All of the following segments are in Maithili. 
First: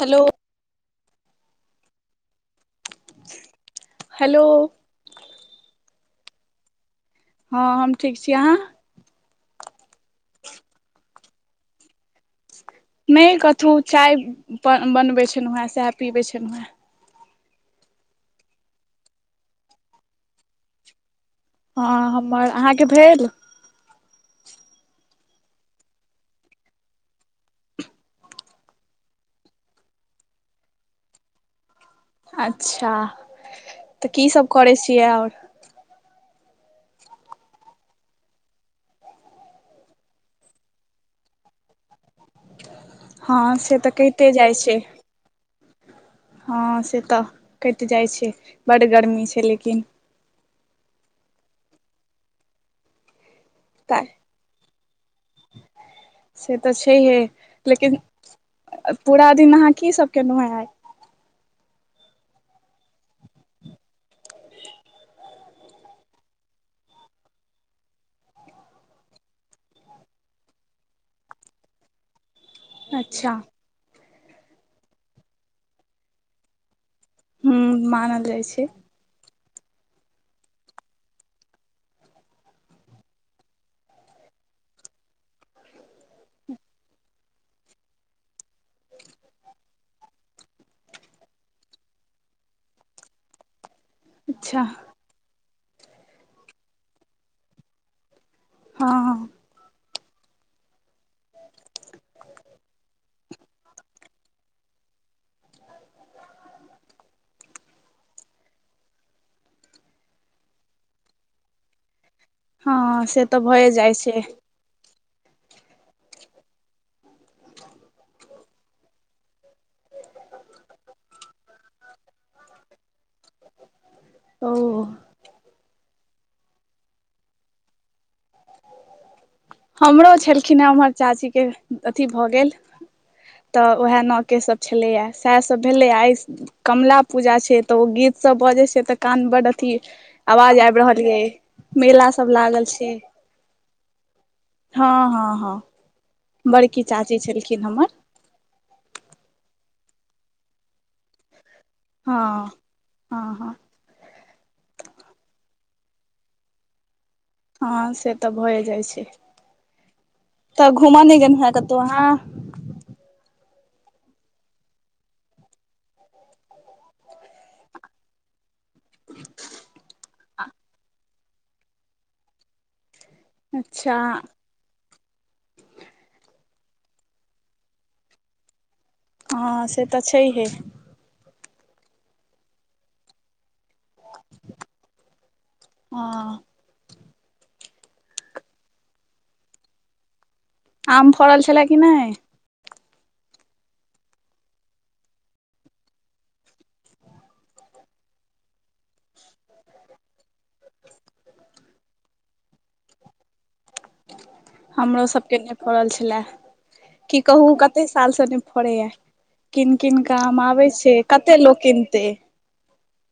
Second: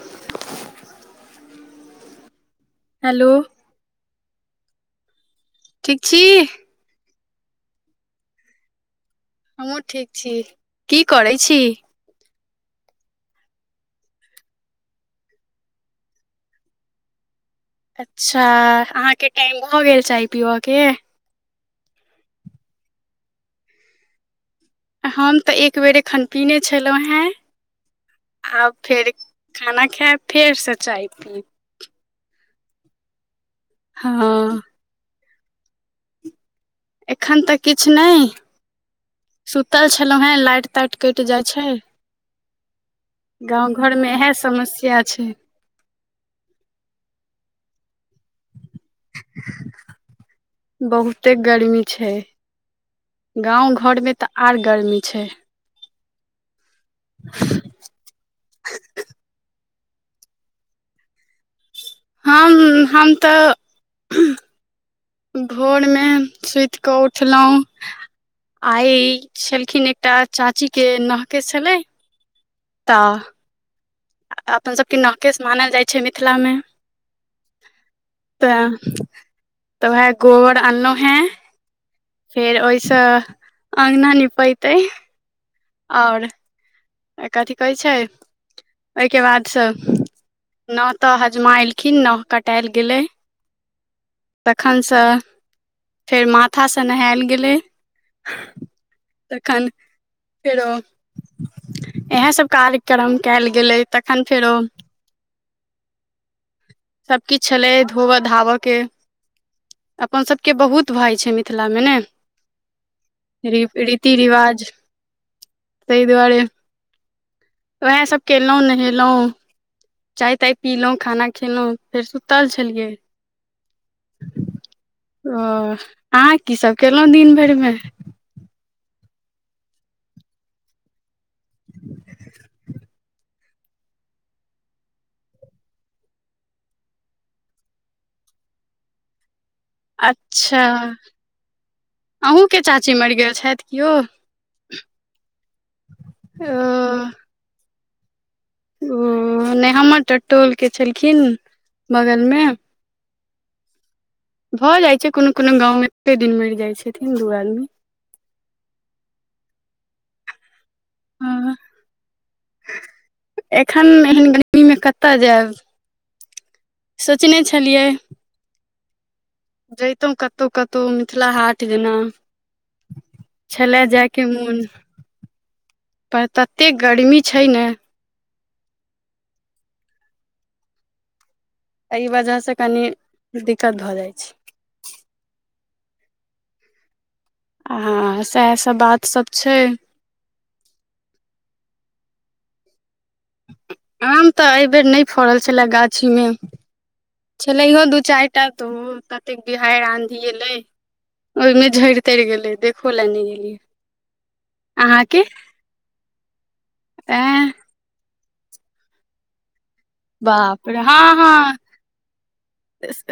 Hello hello hello. ठीक छी। हँ हम ठीक छी अहाँ हमहुँ ठीक छी की करै छी नहि कतहु चाय बनबैत छलहुँ हेँ सएह पीबैत छलहुँ हेँ अच्छा अहाँ के टाइम भ गेल चाय पिबा के? हां हम्मर, अहाँ के भेल? हम तै एकबेर एखन पीने छलो हेँ। आब फेर खाना खैब फेर सऽ चाय पी अच्छा त की सब हँ करै छियै और? एखन तऽकिछ नै। सुतल छलो हें, लाइट-ताइट कैट जाए छै। हँ से तऽ गाँव-घर मे कहिते एहे समस्या छै। हां से तऽ कैट जाइ छै, बड गर्मी छै लेकिन। बहुते गर्मी छै, गाँव-घर तऽ में त आर गर्मी छै। से त छैहे लेकिन अ-अ पूरा दिन अहाँ की सब केनो यै आइ? हँ हम तै भोर में सुत के उठलो। आइ छलखिन एकटा चाची के नह-केश छले। अच्छा। अ अपन सबके नह-केश मानल जाए छै मिथिला में। हूँ मानल जाइ तै छै तै वहे गोबर आनलो हें। फेर ओय सऽ अंगना निपेतै। और कथी कहै छै ओय के बाद से नह तऽ हजमा एलखिन्ह नह कटाएल गेलै। अच्छा तखन सऽ फेर माथा सऽ नहैल गेलै। हँ तखन फेरो इहे सब कार्यक्रम कैल गेलै तखन फेरो सब किछ छलै धोबा-धाबा के। अपन सबके बहुत भाय छै मिथिला में नै। हँ से तऽ री भए जाइ छै रीति-रिवाज तै दुआरे वेहे सब केलौ नहेलो चाय-ताय पीलौ, खाना खेलौ फेर सुतल छलियै। ओ ओ अहाँ की सब केलौ दिन भर में? हमरो छलखिन्ह हें उम्हर चाची के अथी भऽ गेल तऽ उहे नह-केश सब छलै यै सैह सब भेलै आइ कमला पूजा छै तऽ ओ गीत सब बजे छै तऽ कान बड अथी अच्छा आवाज आएब रहल यै, मेला सब अहूँके लागल छै। चाची मरि गेल छैथ। कियो। हां-हां-हां बड़की चाची छलखिन्ह हमर। ओ नै हमर तऽ टोल के छलखिन्ह। हां-हां-हां। भऽ जाइ छै कुनु-कुनु गाँव में एके दिन मैर जाय छथिन दू आदमी। हां से तऽ भऽ ए जाइ छै तऽ घूमय नै गेलु हें हँ कतौ अहाँ? एखन एहन गर्मी में कता जाएब? सोचने छलियै। जयतौ कतहु कतहु मिथिला हाट जेना। छले अच्छा जाय के मुन पर तत्ते गर्मी छै ने हँ से तऽ छैहे। अइ वजह से कनी दिक्कत भऽ जाइ छै। हँ। आ सएह सब बात सब छै। आम फराल छले कि नय। आम तऽ एहिबेर नय फड़ल छले गाछीमे। छेलैहो दू चारि टा तो ओ कतेक बिहाड़ि आंधी एलै। ओहिमे झड़ि तरि गेलै देखो लए नहि गेलियै। हमरो अहाँके सबके नय पड़ल छलए की एं कहू कत। कते साल से नहि फड़े य कीन किन कऽ आम बाप आबे रे छ हँ कते हँ लोक किनते।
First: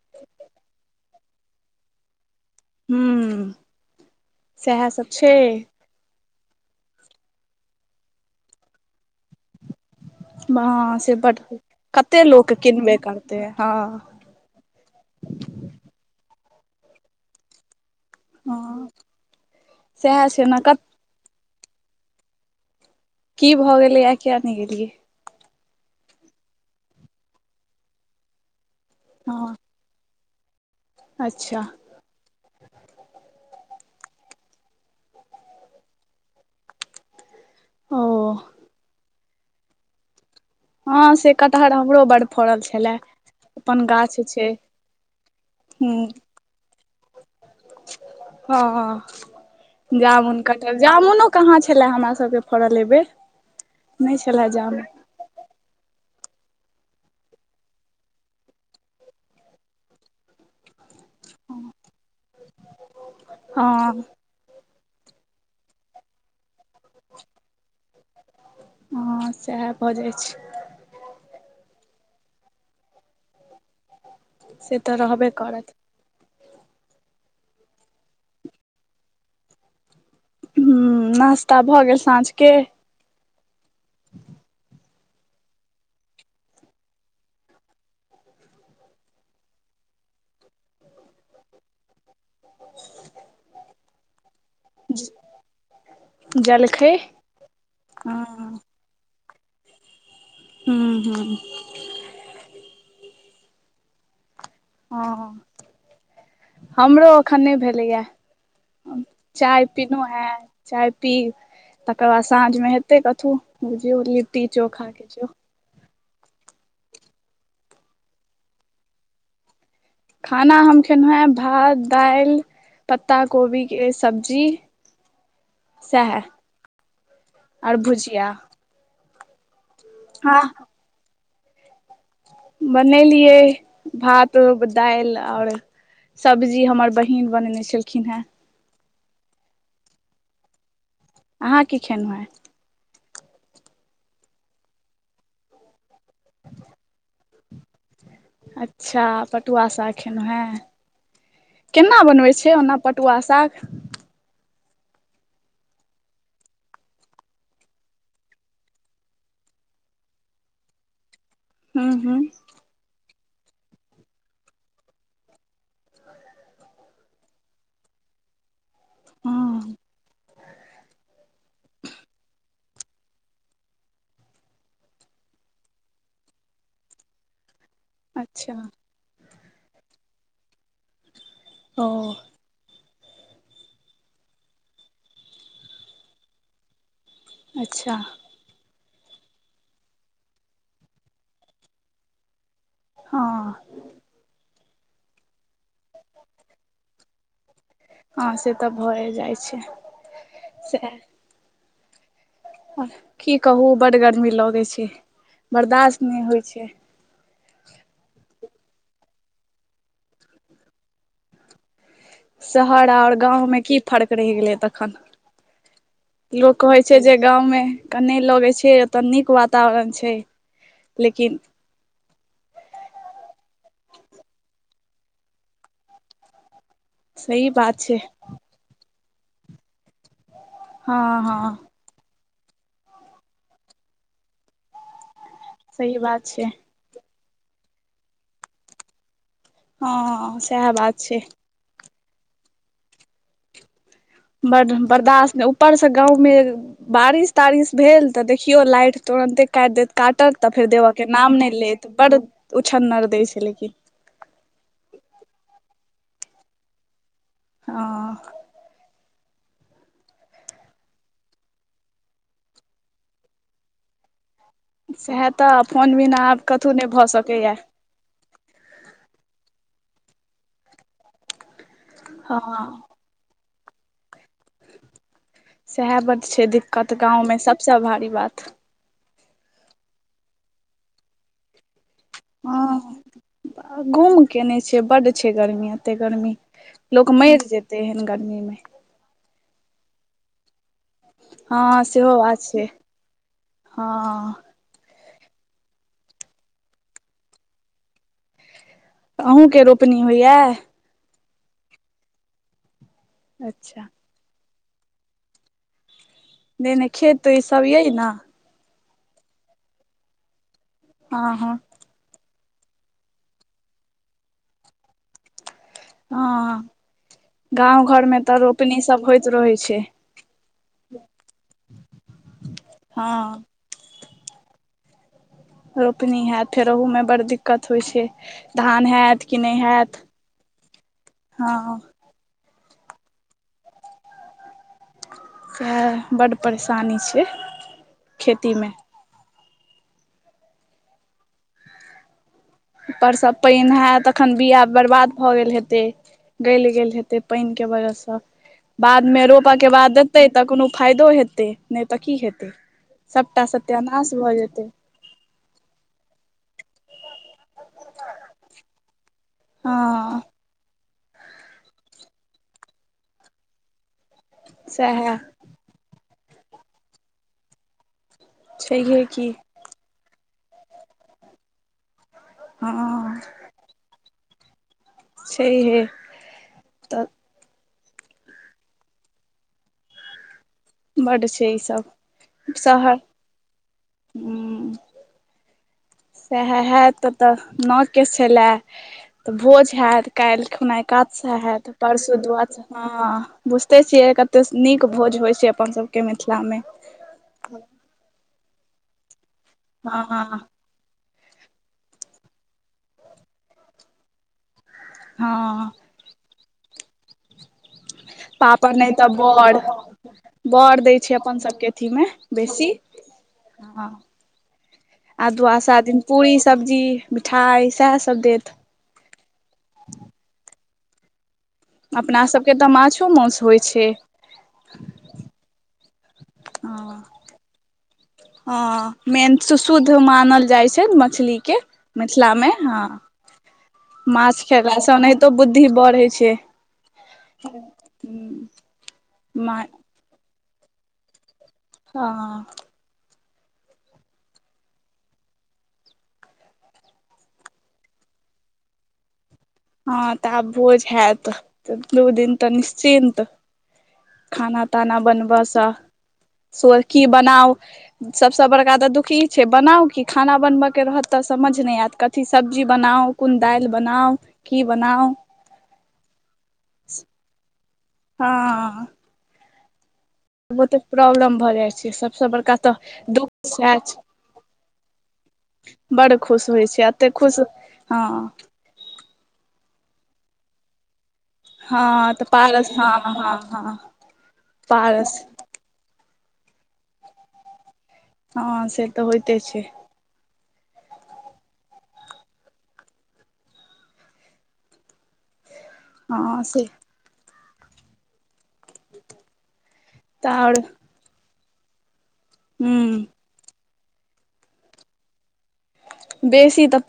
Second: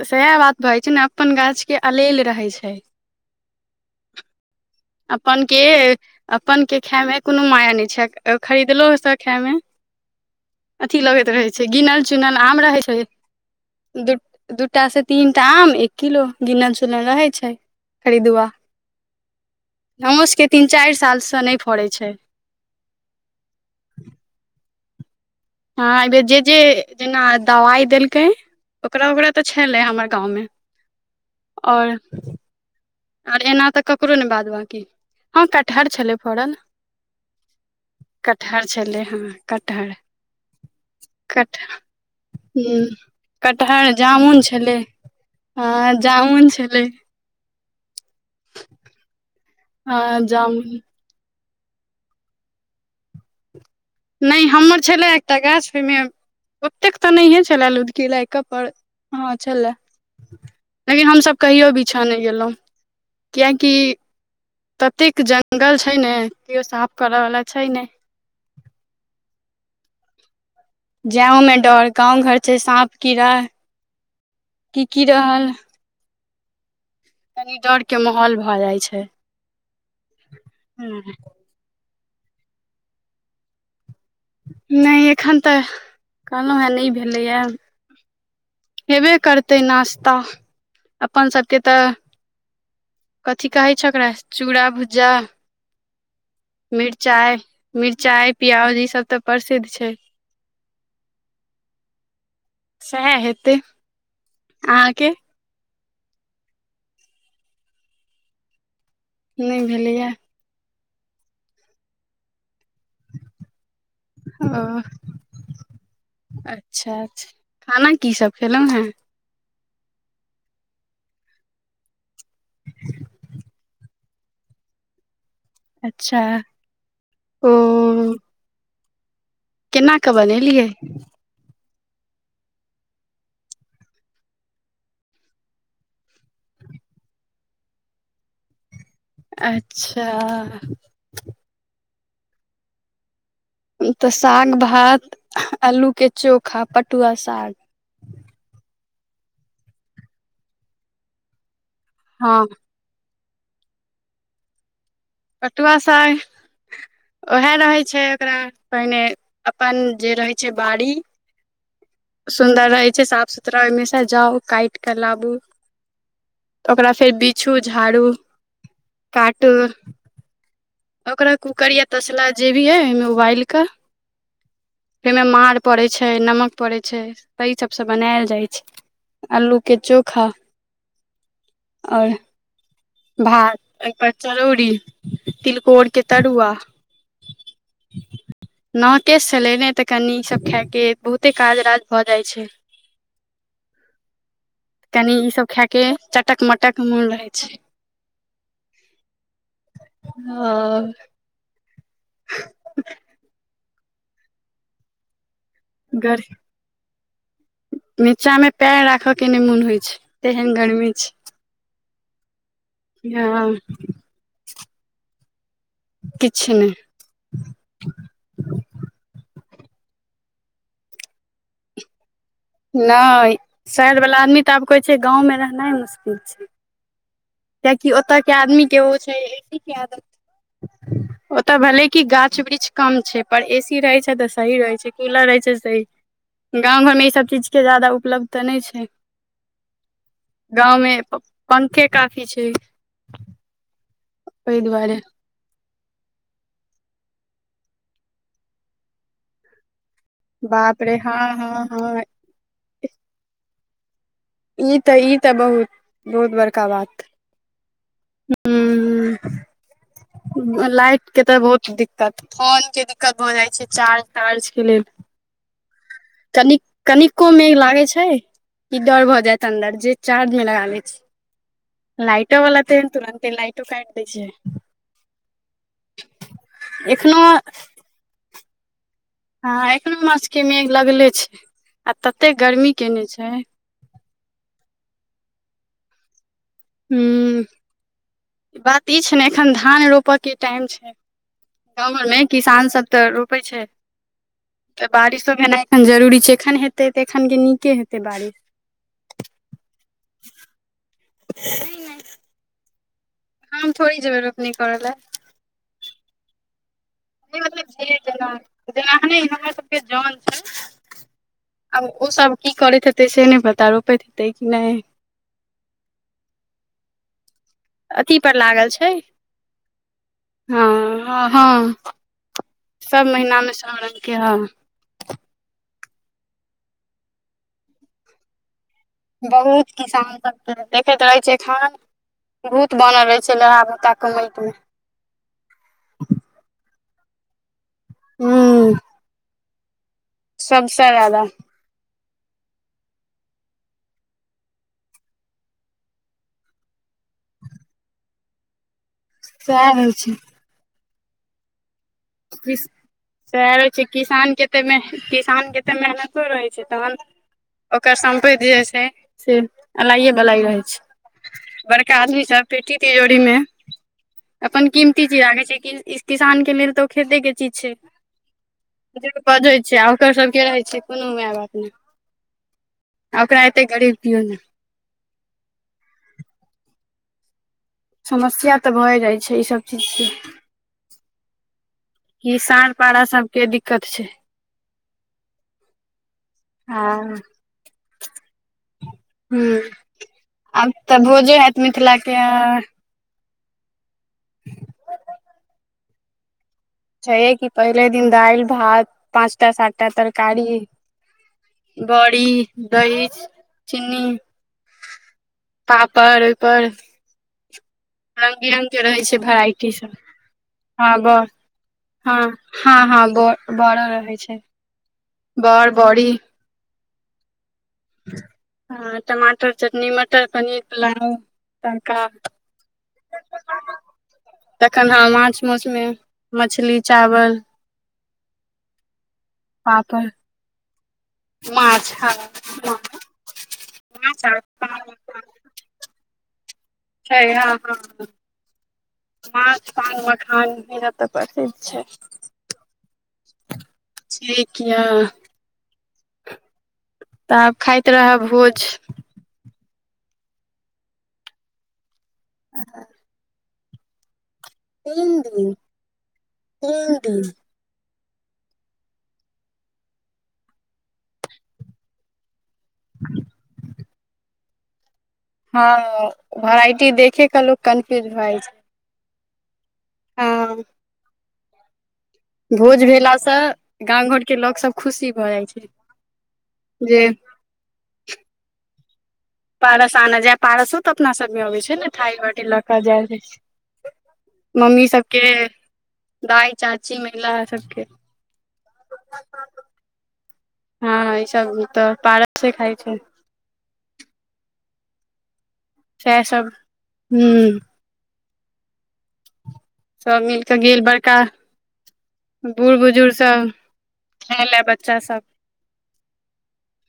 सएह बात भछै ने अपन गाछ के अलेल रहै छै। हूं सएह सब छै अपन के अपन के खायमे कोनो माया नय छै खरीदलहु सह खायमे। हँ अथी से लगैत बड रहै छै गिनल कते चुनल लोक आम रहैत किनबे छै करतै हँ दू। दूटा से तीन टा आम एक किलो गिनल चुनल रहै छै खरीदु। हँ हमर सएह छै सबके ने तीन क चारि सालसँ नय फड़ै छै। की भऽ गेलै आ किया ने गेलियै। हँ एहि बेर जे जे जेना दवाइ देलकै। ओकरा ओकरा हँ तऽ छलै हमर गाँवमे। अच्छा। आ। आर एना तऽ ककरो नय बाद बाँकी हँ कटहर छलै फड़ल। ओ कटहर छलै हेन कटहर। हँ से कटहर कटह हमरो बड फड़ल हू छलए अपन कटहर गाछ जामुन छै छलै। हँ हूं जामुन छलै। हँ जामुन कटहल जामुनो। कहाँ छले हमरा सबके फड़ल एबेर। नय हमर छेलै एकटा गाछ ओहिमे। ओतेक तऽ नहिये छलए लूदकी लइका पर हँ छलए। लेकिन हमसभ कहियो बिछाँ नय गेलौं हँ कियेकि। ततेक जङ्गल छै ने केओ साफ करऽवला छै नय। हँ सएह भऽ जाइ छै। जैं ओमे डर गाँव घर छै साँप कीड़ा। से की तऽ की रहबे रहल करत। कनी डर के माहौल भऽ जाइ छै हँ। तब भऽ गेल साँझके। नय एखन तऽ कहलौं हेँ नय भेलैए। हेबे करतै नाश्ता अपन सभके तऽ। कथी कहै छै ओकरा चूड़ा भुजा। जलखै मिरचाइ हँ मिरचाई प्योज ई सब तऽ प्रसिद्ध छै। हूंम्म हूंम्म सेए हेतै। अहाँके हँ हमरो एखन नय भेलैए। नहि चाय पीलौं भेलैया हें चाय पीब तकर बाद साँझमे हेतै कथु। लिट्टी चो ओ खा के चो। अच्छा अच्छा खाना की सब खेलौ हेँ। खाना हम खेलौ हे भात दालि पत्ता कोबी के स सब्जी सएह अच्छा ओ आर भुजिया। केना कऽ हँ बनेलियै। बनेलियै भात दालि आओर सब्जी हमर बहिन बनेने छलखिन हेँ। अच्छा। अहाँ की खेेनौ आय तऽ साग भात अलूके चोखा पटुआ साग। अच्छा पटुआ साग खेनु हें केना बनबै हँ छै ओना पटुआ साग। पटुआसाग ओएह रहै छै। ओकरा पहिने अपन जे रहै छै। बाड़ी ह हँ सुन्दर रहै छै। साफ सुथरा ओहिमे से जाउ काट कऽ लाबू ओकरा फेर बिछू झाड़ू काटू। हँ ओकरा कूकर या तसला जे भी हइ ओहिमे उबालि कऽ ओहिमे माँड़ पड़ै छै। नमक पड़ै छै। तहि सबसँ बनायल जाइ अच्छा छै। अलू के चोखा ओ आओर भात एहिपर चरौरी तिलकोरके तरुआ अच्छा नकेश छलै। नहि तऽ कनि ईसभ खायके बहुते काज राज भऽ जाइत छै। हँ कनि ई सब खाय के चटक मटक मोन रहेछै। हँ से तऽ भए जाइ छै। हँ आओर की कहू बड्ड गर्मी लगै छै। बर्दश्त नहि होइत छै। नीचा में पेयर राखे के नहि मोन होइ छै। तेहन गर्मी छै। शहर आओर हँ गाँंव में की फर्क रहि गेलै। तखन किछु लोक कहै छै। छै जे गाँवमे कने लगै छै। ओतऽ नीक वातावरण छै। लेकिन नहि शहर वाला आदमी तऽ आब कहै छै। गाँंवं रहनाइ ह मुश्किल छै। सही बात कियाकि छै ओत के आदमी के ओ छै। ए सी के आदत हँ हँ ओतऽ भले। की गाछ वृक्ष कम छै। पर ए सी रहे छै। तऽ सही रहै छै। कूलर रहे छै। सही बात छै। गाँंव घर मे ई सब चीज के जादा उपलब्ध त नहि छै। हँ सएह गाँंव बात मे छै पंखे काफी छै। ओहि बड दुआरे बर्दाश्त ऊपर से गाँव मे बारिश तारिश भेल। तऽ देखियौ लाइट तुरंते काटि देत काटत तऽ फेर बाप रे देबऽके हँ नाम नहि हँ लेत हँ बड उछ्छनर दै छै। लेकिन ई तऽ ई तऽ बहुत बहुत बड़का बात ह ह ह लाइट के तऽ बहुत दिक्कत फोन के दिक्कत भऽ जाइ छै। चार्ज तार्ज के लेल सएह त फोन बिना आब कान कतहु नहि भऽ कनिको मेघ सकैए लागै छै। ई डर भऽ जायत अन्दर जे चार्ज मे लगा ले छी। लाइटो हँ वाला ते तुरंते लाइट काटि दऽ छै। सएह बात छै। दिक्कत एखनो गावमे सभसे भारी बात ह एनो मास के मेघ लगले छै। आ तते गर्मी केने छै। घूम केयने छै बड़ छै। गर्मी एते गर्मी लोक मरि जेते है गर्मी म किछु नहि एखन धान रोपय के टाइम छै। हँ गाव सेहो घरमे बात छै किसानसभ तऽ रोपै छै हँ तऽ बारिशो भेनाइ एखन जरूरी छै एखन हेते तऽ एखन नीके हेतै बारिश अहुँके रोपनी होइया नहि काम अच्छा थोड़ी जेबै अपनी करै लए। देने खेत ई नहि सभ मतलब यइ जे ने जेना जेना अखने हमरा सभके जन छै। ह ह आब ओ सभ कि करैत हेतै से नहि पता रोपैत हेतै कि नहि हॅं हँ गाव घर मे अथी तऽ पर लागल रोपनी छै सभ होइत रहै छै हँ हँ सभ हँ महिनामे सभ रंग‌ आम रोपनी हत फेर ओहूमे बड़ दिक्कत होई छै धान हैत कि नहि बहुत हैत किसान सभके देखैत रहै छै खान हँ भूत बनल रहे छै लहा बुता के माटि म तऽ बड्ड परेशानी छैय खेतीमे सभसँ जदा ऊपरसँ पेन हात तखन बिआ बर्बाद भऽ गेल हेतै गलि गेल हेते पानि के वजहसँ बाद मे रोपय के सएह रहै बाद देते तऽ कोनो फायदो हेते नहि तऽ कि हेतै छै सभटा सएह रहै छै सत्यानाश किसान भऽ के तऽ जेतै मे किसान केते मेहनतो रहै छै तहन ओकर सम्पति जाई छै। से हँ अलाइएवलाई रहै छै बड़का आदमीसभ पेटी तिजोरीमे अपन किमती सएह चीज राखैत छै कि किसानके मिल तऽ खेतेके चीज छै छैहे की पधै छै ओकर सभके रहै छै कोनो माय बाप नहि ह कतेक गरीबियओ नहि। छैह हे त समस्या तऽ भए जाइ छै ई सभ चीज स बड छै ई सभ किसान पारा सभके दिक्कत छै वए हए आ तऽ तऽ नकेस छल तऽ हूँ भोज हयत काल्हि आब खुनाइ तऽ एकादसा भोजे कातसँ हैत हयत मिथिला के परसू दुआदसा ह बुझते छियै कते नीक भोज होइ छै अपन सभके मिथिला मे छै कि पहिले दिन दालि भात पाँचटा सातटा हँ तरकारी बड़ी दही चीनी। ह पापड़ ओहि पर पापड़ नहि रहे त छै वेराइटी सब बड़ बर दै हँ छै बड़ अपन सभके अथी मे हँ बेसी हँ हँ ब बड़ो ह रहै छै आ बड़ दुवादसा दिन बड़ी पूड़री सब्जी मिठाई सएह सभ देत ह टमाटर चटनी मटर पनीर पुलाउ अपना सभके तऽ माछो माउस होइत छै। तखन ह माछ माछमे मछली चावल ह मेन सुशुद्ध पापड़ मानल जाई छै मछलीके माछ हँ मिथिलामे ह माछ खेललासँ ओनाहितो बुद्धि बढ़ होई छै छै हँ हँ माछ पान मखान मिल त परतैय न छय ठीक य तऽ आब खाइत रह भोज। ह तऽ आब भोज हयत दू दिन तऽ निश्चिन्त खाना ताना तीन बनबा दिन से कि हूँ बनाउ सभसँ बड़का तऽ दुखी छै बनाउ कि खाना बनबयके रहत तऽ समझ नहि आयत कथी सब्जी बनाउ कोन दालि बनाउ। कि बनाउ ह भराइटी देखे के लोग कन्फ्यूज भए जाइ छै हँ हँ बहुते प्रॉब्लम भऽ जाई छै सभ सभ बड़का तऽ भोज भेलासँ दुख गाँव घरके लोक सब खुशी भऽ जाइ छै ब खुश होई छै जे एते खुश हँ पारस आना जाय पारसो तऽ अपना सभमे अबै छै ने थइ हँ तऽ बाटी लऽ पारस के हँ जाई हँ हँ मम्मी पारस सभके दाय चाची महिला सभके ह से तऽ होइते छै। हँ ई सभ तऽ पारक से खाइ छै। सेएह हँ सभ से हू सभ तऽ मिलके आओर गेल बड़का बूढ़ हूँ बुजुर्ग सभ ख ले बच्चा सभ बेसी तऽ